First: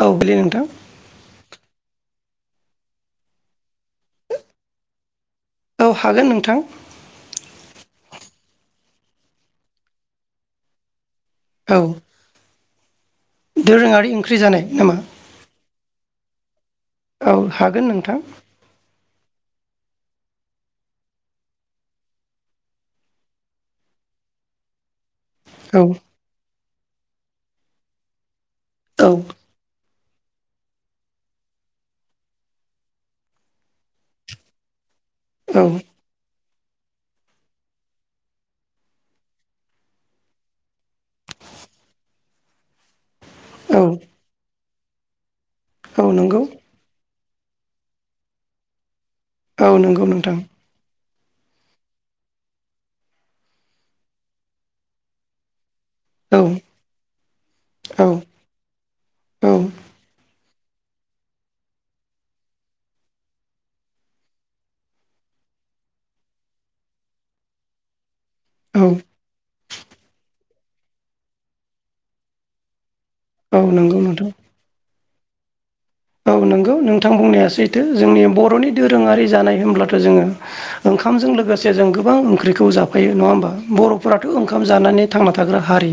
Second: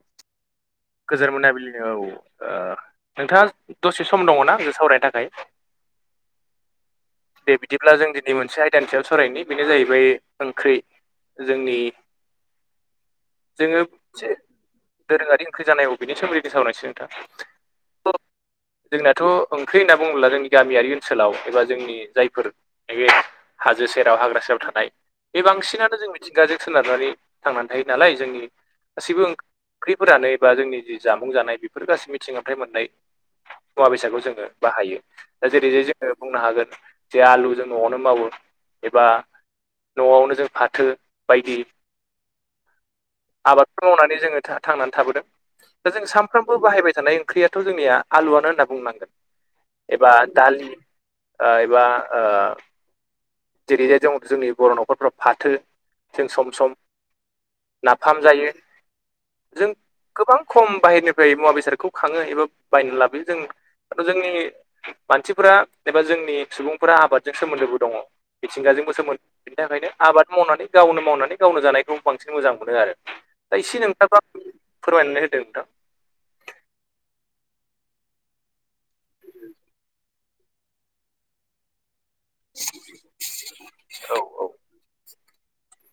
औ गोलैयो नोंथां। गोजोन मोनाबिलिनि औ ओ नोंथाङा दसे सम दङना आंजों सावरायनो थाखाय? औ हागोन नोंथां। दे बिदिब्ला जों दिनै मोनसे आयदानि सायाव सावरायनि बेनो जाहैबाय ओंख्रै। जोंनि औ जोङो दोरोङारि ओंख्रि जानाय नामा दोरोङारि ख्रि जानाय औ बेनि सोमोन्दैनो सावरायसै नोंथां। औ हागोन नोंथां। जोंनाथ' ओंख्रि होनना बुङोब्ला जोंनि गामियारि ओनसोलाव एबा जोंनि जायफोर नैबे हाजो सेराव हाग्रा सायाव थानाय बे औ बांसिनानो जों मिथिंगाजों सोनारनानै थांनानै थायो नालाय जोंनि औ गासैबो ओं ख्रैफोरानो बा जोंनि जि जामुं जानाय बेफोर गासै मिथिंगानिफ्राय मोननाय मुवा बेसादखौ जोङो बाहायो। दा औ जेरै जाय जो ओ बुंनो हागोन जे आलु जों न'आवनो मावो एबा न'आवनो जों फाथो बायदि औ आबादफोर मावनानै जोङो थां-थांनानै थाबोदों दा जों औ नंगौ सामफ्रोमबो बाहायबाय थानाय ओंख्रियाथ' जोंनिया आलुआनो होनना बुंनांगोन औ नंगौ एबा नोंथां दालि। ओ एबा ओ जेरैहाय जों जोंनि बर' न'खरफ्राव फाथो जों औ सम सम औ नाफाम जायो। औ जों गोबां खम बाहेरनिफ्राय मुवा बेसादखौ खाङो एबा बायना लाबोयो जों। दाथ' जोंनि मानसिफोरा एबा जोंनि सुबुंफोरा आबादजों सोमोन्दोबो दङ। औ मिथिंगाजोंबो सोमोन्दो बेनि थाखायनो आबाद मावनानै गावनो मावनानै गावनो जानायखौ बांसिन मोजां मोनो आरो औ दा एसे [unintelligible] नंगौ नोंथां फोरमायनानै होदों नोंथां। औ नंगौ नोंथां बुंनाया सैथो जोंनि बर'नि दोरोङारि जानाय होनब्लाथ' जोङो ओंखामजों लोगोसे जों गोबां ओंख्रिखौ जाफायो नङा होमबा औ बर'फोराथ' ओंखाम जानानै थांना थाग्रा हारि।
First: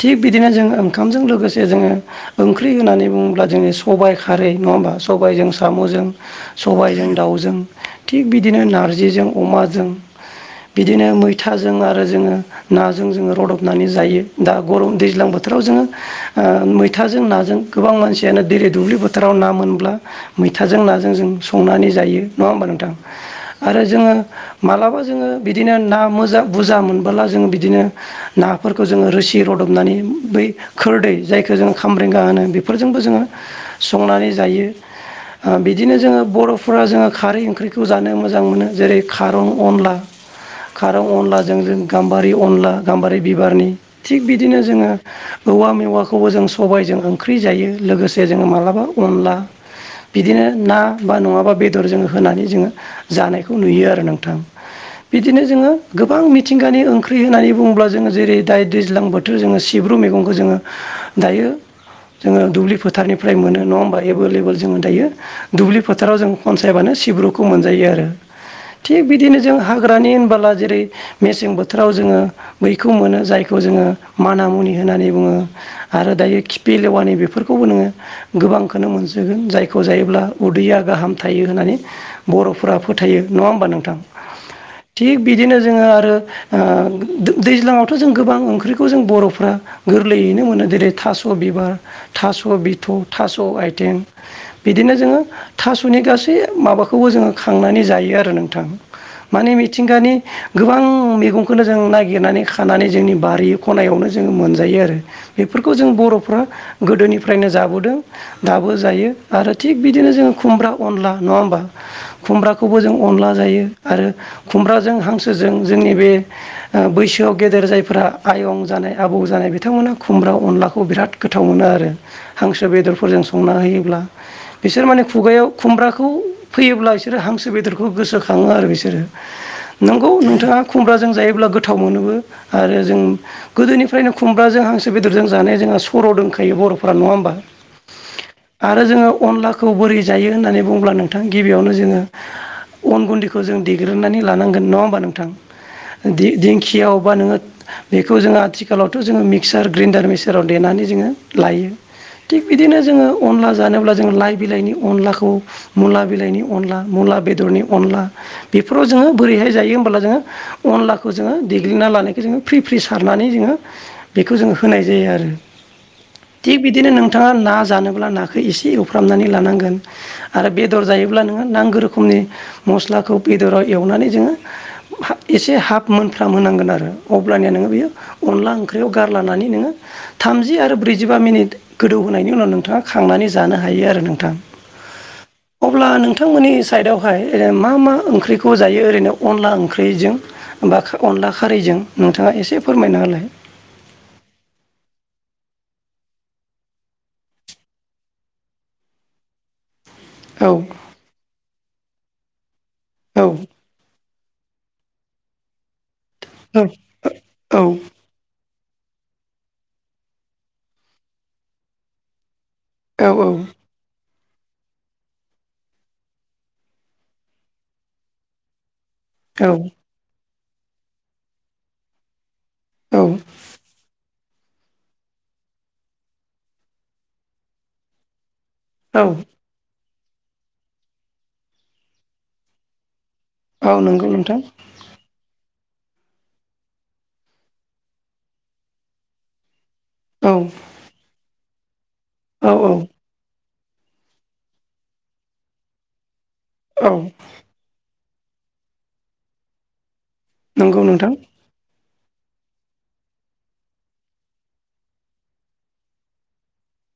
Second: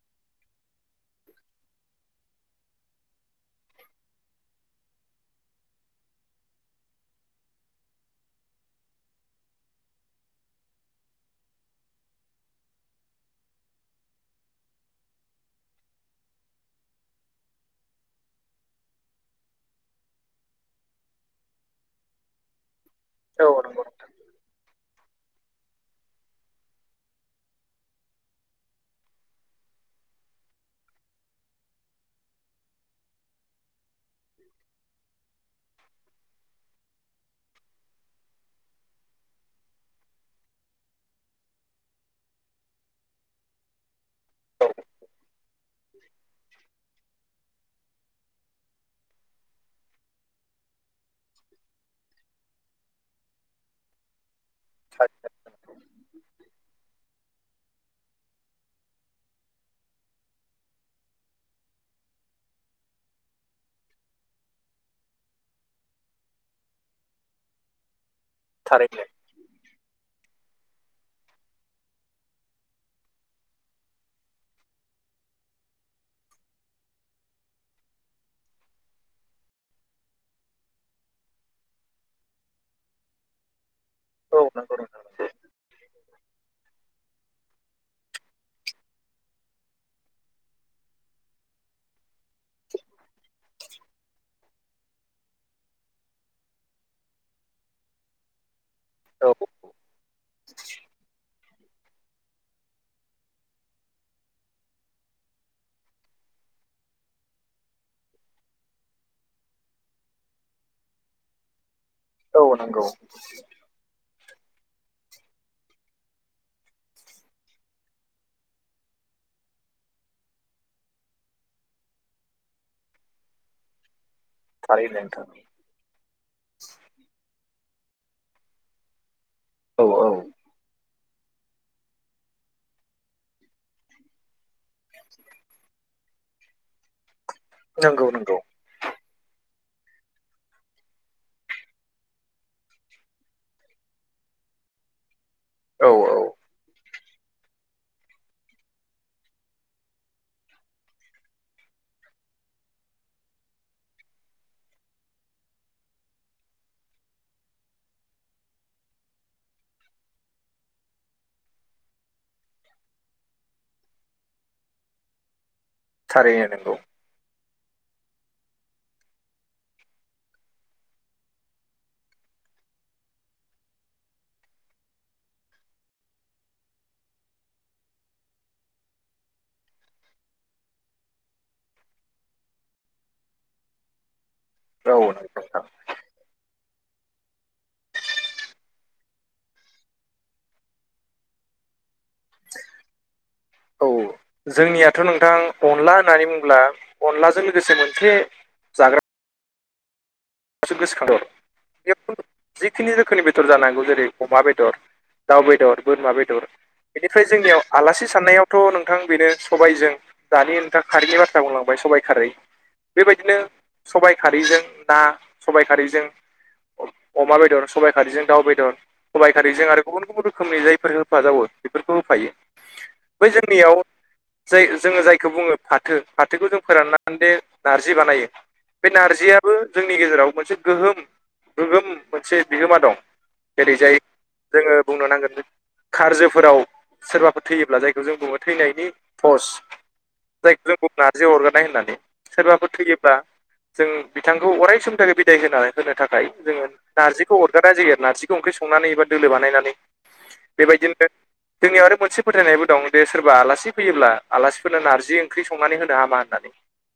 थिग बिदिनो जों ओंखामजों लोगोसे जोङो ओंख्रि होननानै बुङोब्ला जोङो सबाय खारै नङा होमबा सबायजों साम'जों सबायजों दाउजों थिग बिदिनो नारजिजों अमाजों बिदिनो मैथाजों आरो जोङो नाजों जोङो रदबनानै जायो दा गरम दैज्लां बोथोराव जोङो ओ मैथाजों नाजों गोबां मानसियानो देयलि दुब्लि फोथ थाराव ना मोनब्ला मैथाजों नाजों जों संनानै जायो नङा होमबा नोंथां? औ औ आरो नंगौ जोङो मालाबा जोङो बिदिनो ना मोजा बुरजा मोनबोला जोङो बिदिनो नाफोरखौ जोङो रोसि रदबनानै बै खोरदै जायखौ जोङो खामब्रेंगा होनो बेफोरजोंबो जोङो संनानै जायो। ओ बिदिनो जोङो बर'फोरा जोङो खारै ओंख्रिखौ जानो मोजां मोनो जेरै खारं अनला खारं अनलाजों जों गाम्बारि अनला गाम्बारि बिबारनि। थिग बिदिनो जोङो औवा मेवाखौबो जों सबायजों ओंख्रि जायो लोगोसे जो माला बा अनला बिदिनो ना बा नङाबा बेदर जों होनानै जोङो जानायखौ नुयो आरो नोंथां। बिदिनो जोङो गोबां मिथिंगानि ओंख्रि होननानै बुङोब्ला जोङो जेरै दायो दैज्लां बोथोर जोङो सिब्रु मैगंखौ जोङो दायो जोङो दुब्लि फोथारनिफ्राय मोनो। नङा होमबा? एभेलेबोल जोङो दायो दुब्लि फोथाराव जों फनसायाबानो सिब्रुखौ मोनजायो आरो। थिग थारैनो बिदिनो जों हाग्रानि होनबोला जेरै मेसें बोथोराव जोङो बैखौ मोनो जायखौ जोङो माना मुनि होननानै बुङो आरो दायो खिफ लेवानि बेफोरखौबो नोङो गोबांखौनो मोनजागोन जायखौ जायोब्ला उदैया गाहाम थायो होननानै बर'फोरा फोथायो। नङा होमबा नोंथां? औ नंगौ नोंथां थिग बिदिनो जोङो आरो ओ दैज्लाङावथ' जों गोबां ओंख्रिखौ जों बर'फ्रा गोरलैयैनो मोनो जेरै थास' बिबार थास' बिथ' थास' आइथें बिदिनो जोङो थास'नि गासै माबाखौबो जोङो खांनानै जायो आरो नोंथां। औ माने मिथिंगानि गोबां मैगं खौनो जों नागिरनानै खानानै जोंनि बारि खनायावनो जोङो मोनजायो आरो। बेफोरखौ जों बर'फ्रा गोदोनिफ्रायनो जाबोदों। दाबो जायो आरो थिग बिदिनो जोङो खुमब्रा अनला नङा होमबा औ खुमब्राखौबो नंगौ जों अनला जायो आरो खुमब्राजों हांसोजों जोंनि बे बैसोआव गेदेर जायफोरा आयं जानाय आबौ जानाय बिथांमोना खुमब्रा अनलाखौ बिराद गोथाव मोनो आरो हांसो बेदरफोरजों संना होयोब्ला। बिसोर माने थारैनो नोंथां खुगायाव खुमब्राखौ फैयोब्ला बिसोरो हांसो बेदरखौ गोसोखाङो आरो बिसोरो। औ नंगौ औ नोंथाङा खुमब्राजों जायोब्ला गोथाव मोनोबो आरो जों गोदोनिफ्रायनो खुमाजों हांसो बेदरजों जानाय जोंहा सर' दंखायो बरफफोरा नङा होमबा? नंगौ नंगौ। आरो जोङो अनलाखौ बोरै जायो होननानै बुंब्ला नोंथां गिबियावनो जोङो अन गुन्दैखौ जों देग्रोनानै लानांगोन। नङा होमबा नोंथां? औ औ दि-दिंखियाव बा नोङो बेखौ जोङो आथिखालावथ' जोङो मिक्सार ग्रेन्डार मिक्साराव देनानै जोङो लायो। थिग बिदिनो जोङो अनला जानोब्ला जोंङो लाइ बिलाइनि अनलाखौ मुला बिलाइनि अनला मुला बेदरनि अनला बेफोराव जोङो बोरैहाय जायो होनोमबोला जोङो अनलाखौ जोङो देग्लिना लानायखौ जोङो फ्रि फ्रि सारनानै जोङो बेखौ जोंङो होनाय जायो आरो। थारैनो थिग बिदिनो नंगौ नों थाङा ना जानोब्ला नाखौ एसे एवफ्रामनानै लानांगोन। आरो बेदर जायोब्ला नोङो नांगौ रोखोमनि मस्लाखौ बेदराव एवनानै जोङो एसे हाफ मोनफ्राम होनांगोन आरो अब्लानिया नोङो बियो अनला ओंख्रियाव गारलानानै नोङो थामजि आरो ब्रैजिबा मिनिट गोदौहोनायनि उनाव नोंथाङा खांनानै जानो हायो आरो नोंथां। औ [unintelligible] अब्ला नोंथांमोननि साइडआवहाय मा मा ओंख्रिखौ जायो ओरैनो अनला ओंख्रिजों? बा अनला खारैजों नोंथाङा एसे फोरमायनाालाय। औ जोंनियाथ' नोंथां अनला होननानै बुङोब्ला अनलाजों लोगोसे मोनसे जाग्रा औ गोसोखांहर जिखिनि औ रोखोमनि बेदर जानांगौ। जेरै अमा बेदर दाउ बेदर बोरमा बेदर बेनिफ्राय औ जोंनियाव आलासि साननायावथ' नोंथां बेनो सबायजों दानि नोंथां खारैनि बाथ्रा बुंलांबाय सबाइ खारै। औ बेबायदिनो सबाय खारैजों ना सबायाइ खारैजों अमा बेदर सबाइ खारैजों दाउ बेदर सबाइ औ खारैजों आरो गुबुन गुबुन रोखोमनि जायफोर होफाजावो बेफोरखौ होफायो। औ बै जोंनियाव जाय जोङो जायखौ बुङो फाथो फाथोखौ जों फोराननानै दे नारजि बानायो बे औ नारजियाबो जोंनि गेजेराव मोनसे गोहोम गोगोम मोनसे बिहोमा दं। औ जेरैजाय नंगौ नोंथां जोङो बुंनो नांगोन खारजोफोराव सोरबाफोर थैयोब्ला जायखौ जों बुङो थैनायनि पस औ जायखौ जों बुं नारजि अरगारनाय होननानै। औ सोरबाफोर औ थैयोब्ला जों बिथांखौ अराय समनि थाखाय बिदाय होना होनो थाखाय जोंङो औ नारजिखौ अर गारनाय जायो नारजिखौ ओंख्रि संनानै एबा दोलो बानायनानै नंगौ नोंथां बेबायदिनो जोंनियाव आरो मोनसे फोथायनायबो दं दे सोरबा आलासि फैयोब्ला आलासिफोरनो नारजि ओंख्रि संनानै होनो हामा होननानै।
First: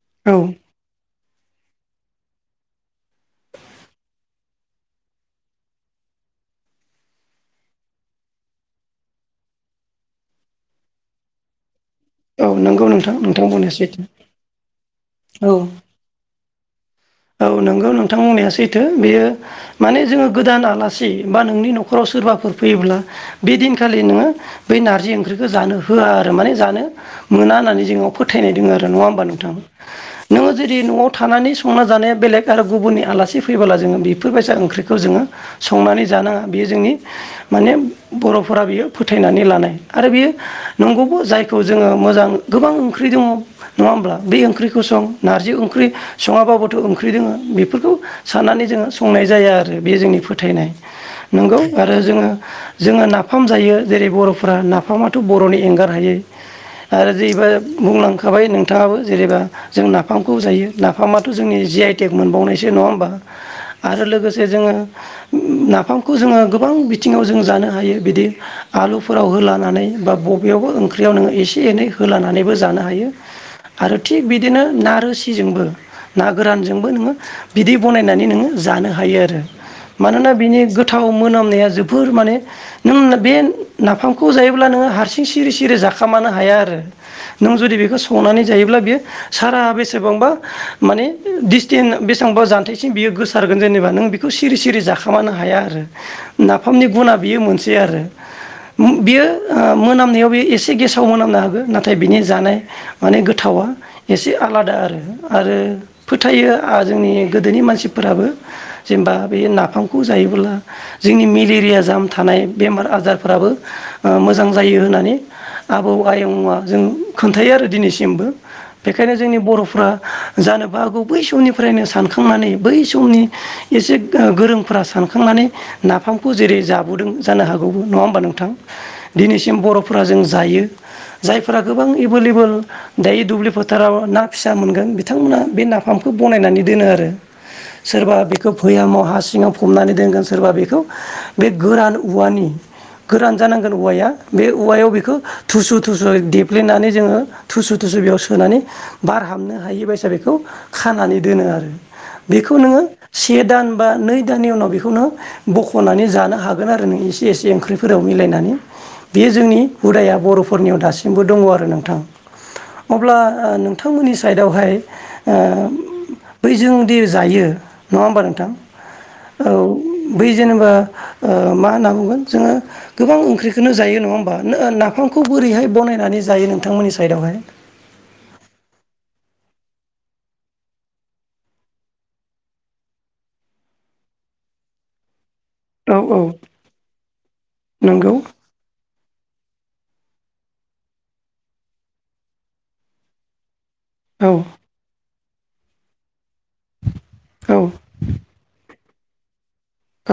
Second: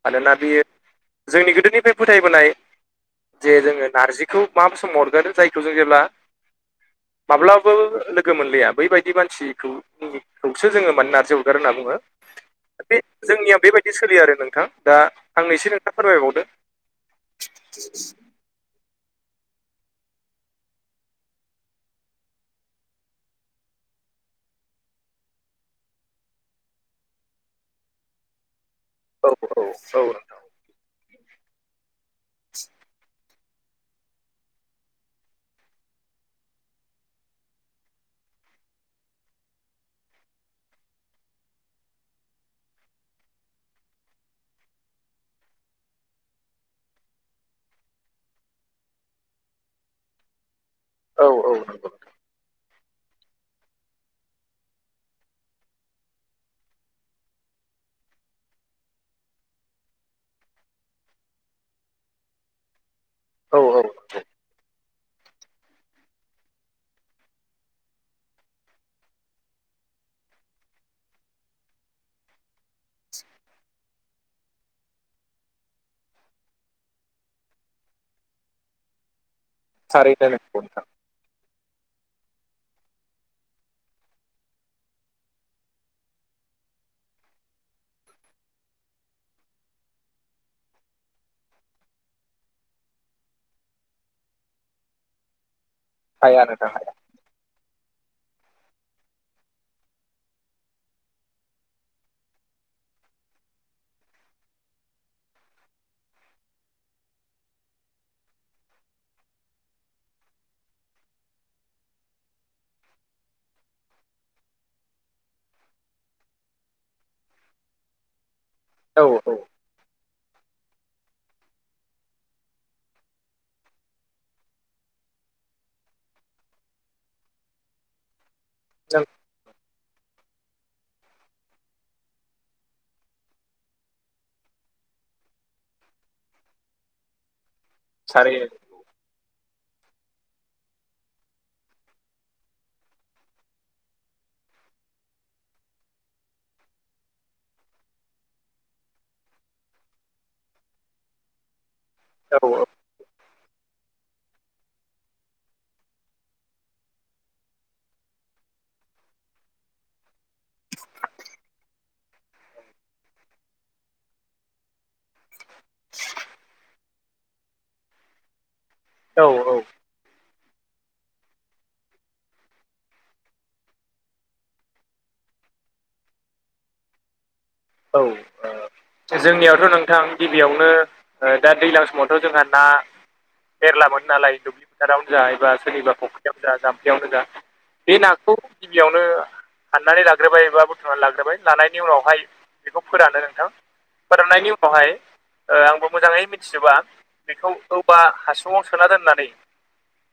मानोना औ बियो जोंनि गोदोनिफ्राय फोथायबोनाय जे जोंङो नारजिखौ मा समाव अरगारो जायखौ जों जेब्ला माब्लाबो लोगो मोनलाया बैबायदि मानसिखौ खौसो जोंङो माने नारजि अरगारो होनना बुङो। नंगौ बे नोंथां नोंथां जोंनिया बुंनाया बेबायदि सैथो सोलियो आरो नोंथां दा औ आंनैसो नोंथाङा फोरमायबावदों। औ नंगौ नोंथां बुंनाया सैथो बेयो माने जोंङो गोदान आलासि बा नोंनि न'खराव सोरबाफोर फैयोब्ला बे दिनखालि नोंङो बै नारजि ओंख्रिखौ जानो होआ आरो माने जानो मोना होननानै जोंनाव फोथायनाय दङ आरो नङा होमबा औ नोंथां? औ नोंथां नोंङो जुदि न'आव थानानै संना जानाया बेलेग आरो गुबुननि आलासि फैबोला जोंङो बेफोरबायसा ओंख्रिखौ जोंङो संनानै जानाङा बेयो जोंनि माने बर'फोरा बियो फोथायनानै लानाय आरो बियो नंगौबो जायखौ जोंङो मोजां गोबां ओंख्रि दङ नङा होमब्ला बे ओंख्रिखौ सं नारजि ओंख्रि सङाबाबो थ' ओंख्रि दोङो बेफोरखौ साननानै जोंङो संनाय जाया आरो बे जोंनि फोथायनाय। नंगौ आरो जोंङो जोंङो ना फाम जायो जेरै बर'फोरा नाफामाथ' बर'नि एंगार हायै। आरो जेैबा बुंलांखाबाय नोंथाङाबो जेनेबा जों नाफामखौ जायो नाफामा जोंनि जि आइटेक मोनबावनायसो नङा होमबा औ औ नंगौ नोंथां औ आरो नंगौ लोगोसे जोंङो नाफामखौ जोंङो गोबां बिथिङाव जों जानो हायो बिदि आलुफोराव होलानानै बा बबेयावबो ओंख्रियाव नोंङो एसे एनै होलानानैबो जानो हायो। आरो थिग बिदिनो ना रोसिजोंबो। ना गोरानजोंबो नोंङो बिदै बनायनानै नोंङो जानो हायो आरो। थारैनो मानोना नंगौ बिनि नोंथां गोथाव मोनामनाया जोबोर माने नों बे नाफामखौ जायोब्ला नोंङो हारसिं सिरि सिरि जाखामानो हाया आरो। नों जुदि बेखौ संनानै जायोब्ला बेयो सारा बेसेबांबा माने डिसटेन्स बेसेबांबा जान्थायसिम बियो गोसारगोन जेनेबा नों बेखौ सिरि सिरि जाखोमानो हाया आरो। हाया नोंथां नाफामनि हाया गुना बियो मोनसे आरो। बियो ओ मोनामनायाव बे एसे गेसाव मोनामनो हागौ नाथाय बिनि जानाय माने गोथावा एसे आलादा आरो आरो फोथायो आ जोंनि गोदोनि मानसिफोराबो। जेनेबा बे नाफामखौ जायोब्ला जोंनि मेलेरिया जाम थानाय बेमार आजारफोराबो ओ मोजां जायो होननानै आबौ आयंआ जों खोन्थायो आरो दिनैसिमबो। औ बेखायनो जोंनि औ बर'फ्रा जानोबो हागौ बै समनिफ्रायनो सानखांनानै बै समनि एसे ओ गोरोंफोरा सानखांनानै नाफामखौ जेरै जाबोदों जानो हागौबो नङा होमबा नोंथां? नों दिनैसिम बर' फोरा जों जायो। जायफोरा गोबां एभेलेबोल दायो दुब्लि फोथाराव ना फिसा मोनगोन बिथांमोना बे नाफामखौ बनायनानै दोनो आरो सोरबा थारैनो बेखौ भयामाव हा सिङाव फबनानै दोनगोन सोरबा बेखौ बे गोरान औवानि गोरान जानांगोन औवाया बे औवायाव बेखौ थुसु थुसु देफ्लेनानै जोंङो थुसु थुसु बेयाव सोनानै बार हाबनो हायि बाय बेखौ खानानै दोनो आरो औ बेखौ नोंङो से दान बा नै दाननि उनाव बेखौनो बख'नानै जानो हागोन आरो नों एसे एसे ओंख्रिफोराव मिलायनानै। बे जोंनि हुदाया बर'फोरनियाव दासिमबो दङ आरो नोंथां। अब्ला नोंथांमोननि साइडआवहाय बै जोंदि जायो नङा होनबा नोंथां औ बै जेनेबा ओ मा होनना बुंगोन जोङो गोबां ओंख्रिखोनो जायो नङा होमबा नो नाफामखौ बोरैहाय बनायनानै जायो नोंथांमोननि साइडआवहाय औ ओ जोंनियावथ' नोंथां गिबियावनो ओ दा दैलां समावथ' जोंहा ना मेरला मोनो नालाय न्दुब्लि फोथारावनो जा एबा सोरनिबा औ औ फख्रियावनो जा जाम्फैयावनो जा बे नंगौ नाखौ गिबियावनो हाननानै लाग्रोबाय एबा बुथुमनानै लाग्रोबाय लानायनि उनावहाय बेखौ फोरानो नोंथां औ फोराननायनि उनावहाय ओ आंबो मोजाङै मिथिजोबा बेखौ औ औवा हासुङाव सोना दोननानै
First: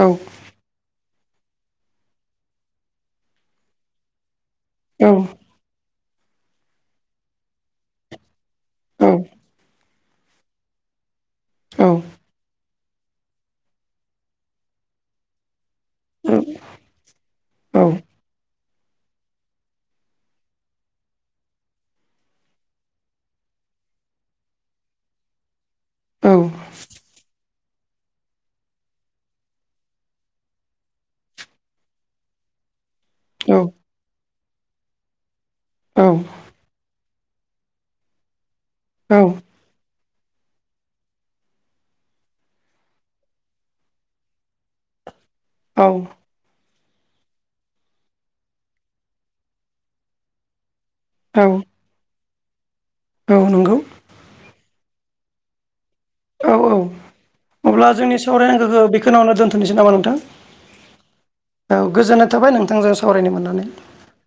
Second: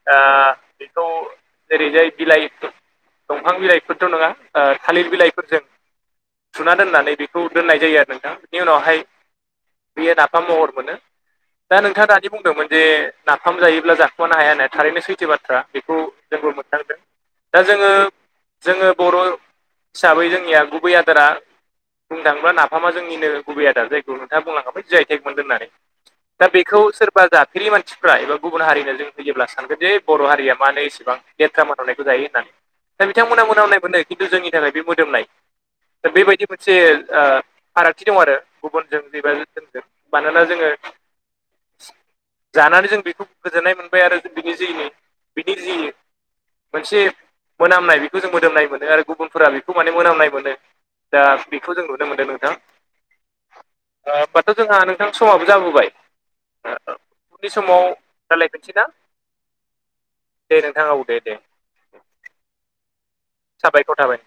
औ बेखौ जेरैजाय बिलाइ दंफां बिलाइफोरथ' नङा ओ थालिर औ बिलाइफोरजों जुना दोननानै बेखौ दोननाय जायो आरो नोंथां बेनि उनावहाय बियो नाफाम महर मोनो दा औ नोंथाङा दानि बुंदोंमोन जे नाफाम जायोब्ला जाखुमानो हाया होननाया थारैनो सैथो बाथ्रा बेखौ औ जोंबो मोनदांदों दा जोङो औ जोङो बर' हिसाबै जोंनिया गुबै आदारा बुंनो थाङोब्ला नाफामा जोंनिनो गुबै आदार जायखौ नोंथाङा बुंलांखाबाय जि आइ टेग मोनदों होननानै दा बे खौ सोरबा जाफेरि मानसिफ्रा एबा गुबुन हारिनो जों होयोब्ला सानगोन जे बर' हारिया मानो एसेबां लेथ्रा मोनामनायखौ जायो होननानै दा बिथांमोना मोनामनाय मोनो खिन्थु जोंनि थाखाय बे मोदोमनाय दा बेबायदि मोनसे ओ फारागथि दं आरो गुबुनजों औ एबा जोंजों मानोना जोङो जानानै जों बेखौ गोजोननाय मोनबाय आरो बिनि जै बिनि जि मोनसे मोनामनाय बेखौ जों मोदोमनाय मोनो आरो गुबुनफोरा बेखौ माने मोनामनाय मोनो दा औ बेखौ जों नुनो मोनदों नोंथां औ नंगौ ओ होनमबाथ' जोंहा नोंथां समाबो जाबोबाय औ औ उननि समाव अब्ला जोंनि रायलायफिनसै ना सावरायनांगोखौ बेखोनोआवनो दोन्थ'नोसै नामा नोंथां दे नोंथां औ दे दे औ गोजोननाय थाबाय नोंथांजो सावरायनो मोननानै साबायखर थाबाय